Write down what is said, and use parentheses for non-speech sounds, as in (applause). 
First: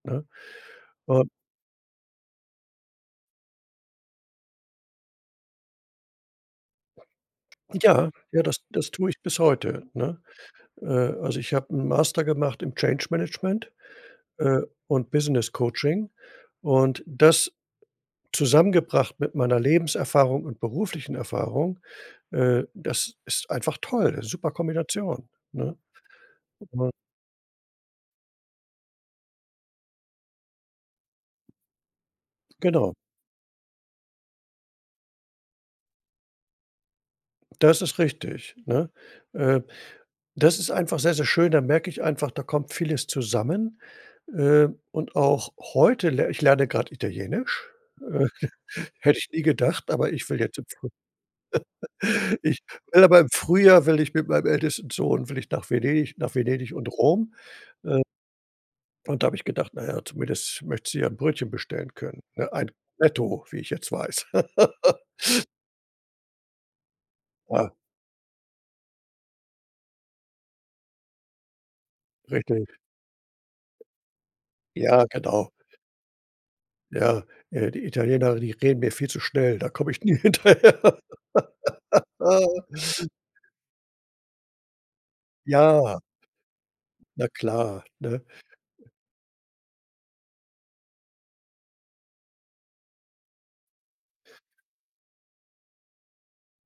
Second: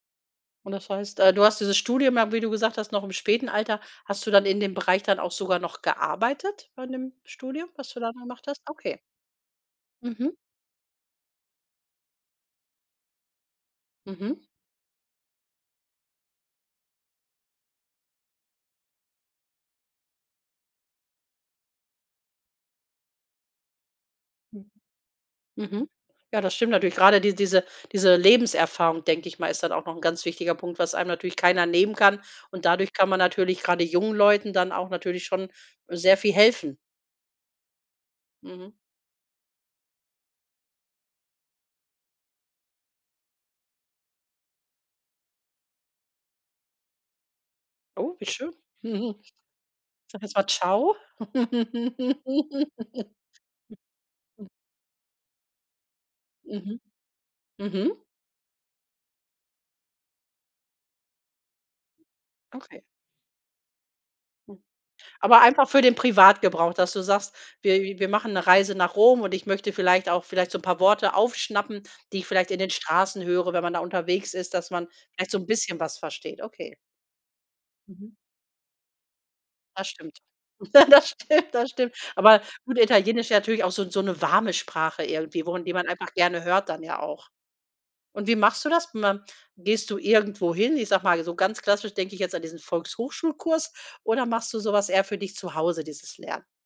Ne? Und das heißt, Ähm äh, du hast dieses Studium ja, wie du gesagt hast, noch im späten Alter. Hast du dann in dem Bereich dann auch sogar noch gearbeitet, von dem Studium, was du Ja, da ja, gemacht hast? das das Okay. tue ich bis heute, ne? Mhm. Äh, also, ich habe 'n Master gemacht im Change Management, Mhm. äh, und Business Coaching. Und das zusammengebracht mit meiner Lebenserfahrung und beruflichen Erfahrung, äh, das ist einfach toll. Super Kombination, ne? Mhm. Ja, das stimmt natürlich. Gerade die diese diese Lebenserfahrung, denke ich mal, ist dann auch noch 'n ganz wichtiger Punkt, was einem natürlich keiner nehmen kann. Und dadurch Genau. kann man natürlich gerade jungen Leuten dann auch natürlich schon, äh, sehr viel helfen. Das ist richtig, Mhm. ne? Ähm, das ist einfach sehr, sehr schön, da merke ich einfach, da kommt vieles zusammen. Ähm, und auch heute le ich lerne gerade Italienisch, Oh, wie äh, schön. hätte ich (chuckles) nie gedacht, aber Ich sage ich jetzt will mal jetzt im Früh ciao. (laughs) ich will aber im Frühjahr will ich mit meinem (laughs) ältesten Sohn will ich nach Venedig nach Venedig Mhm. und Rom. Mhm. Äh und da habe ich gedacht, naja, zumindest möchtest du ja 'n Brötchen bestellen können, ne, ein Okay. Cornetto, wie ich jetzt weiß. (laughs) Aber einfach für den Privatgebrauch, dass du sagst: „Wir wir machen 'ne Reise nach Rom und ich möchte vielleicht auch vielleicht so 'n paar Worte aufschnappen, die ich vielleicht in den Richtig. Straßen höre, wenn man da unterwegs ist, dass man Ja, vielleicht so 'n genau. bisschen was versteht.“ Okay. Ja, äh, die Mhm. Italiener, die reden mir viel zu schnell, da Das komme ich nie stimmt. (laughs) hinterher. Das stimmt, das stimmt. Aber (laughs) gut, Italienisch ja natürlich auch so 'n so 'ne warme Sprache irgendwie, wo man die man Ja. einfach gerne hört dann ja Na auch. klar, ne? Und wie machst du das? (unintelligible) Gehst du irgendwo hin? Ich sage mal, so ganz klassisch denke ich jetzt an diesen Volkshochschulkurs oder machst du so was eher für dich zu Hause, dieses Lernen?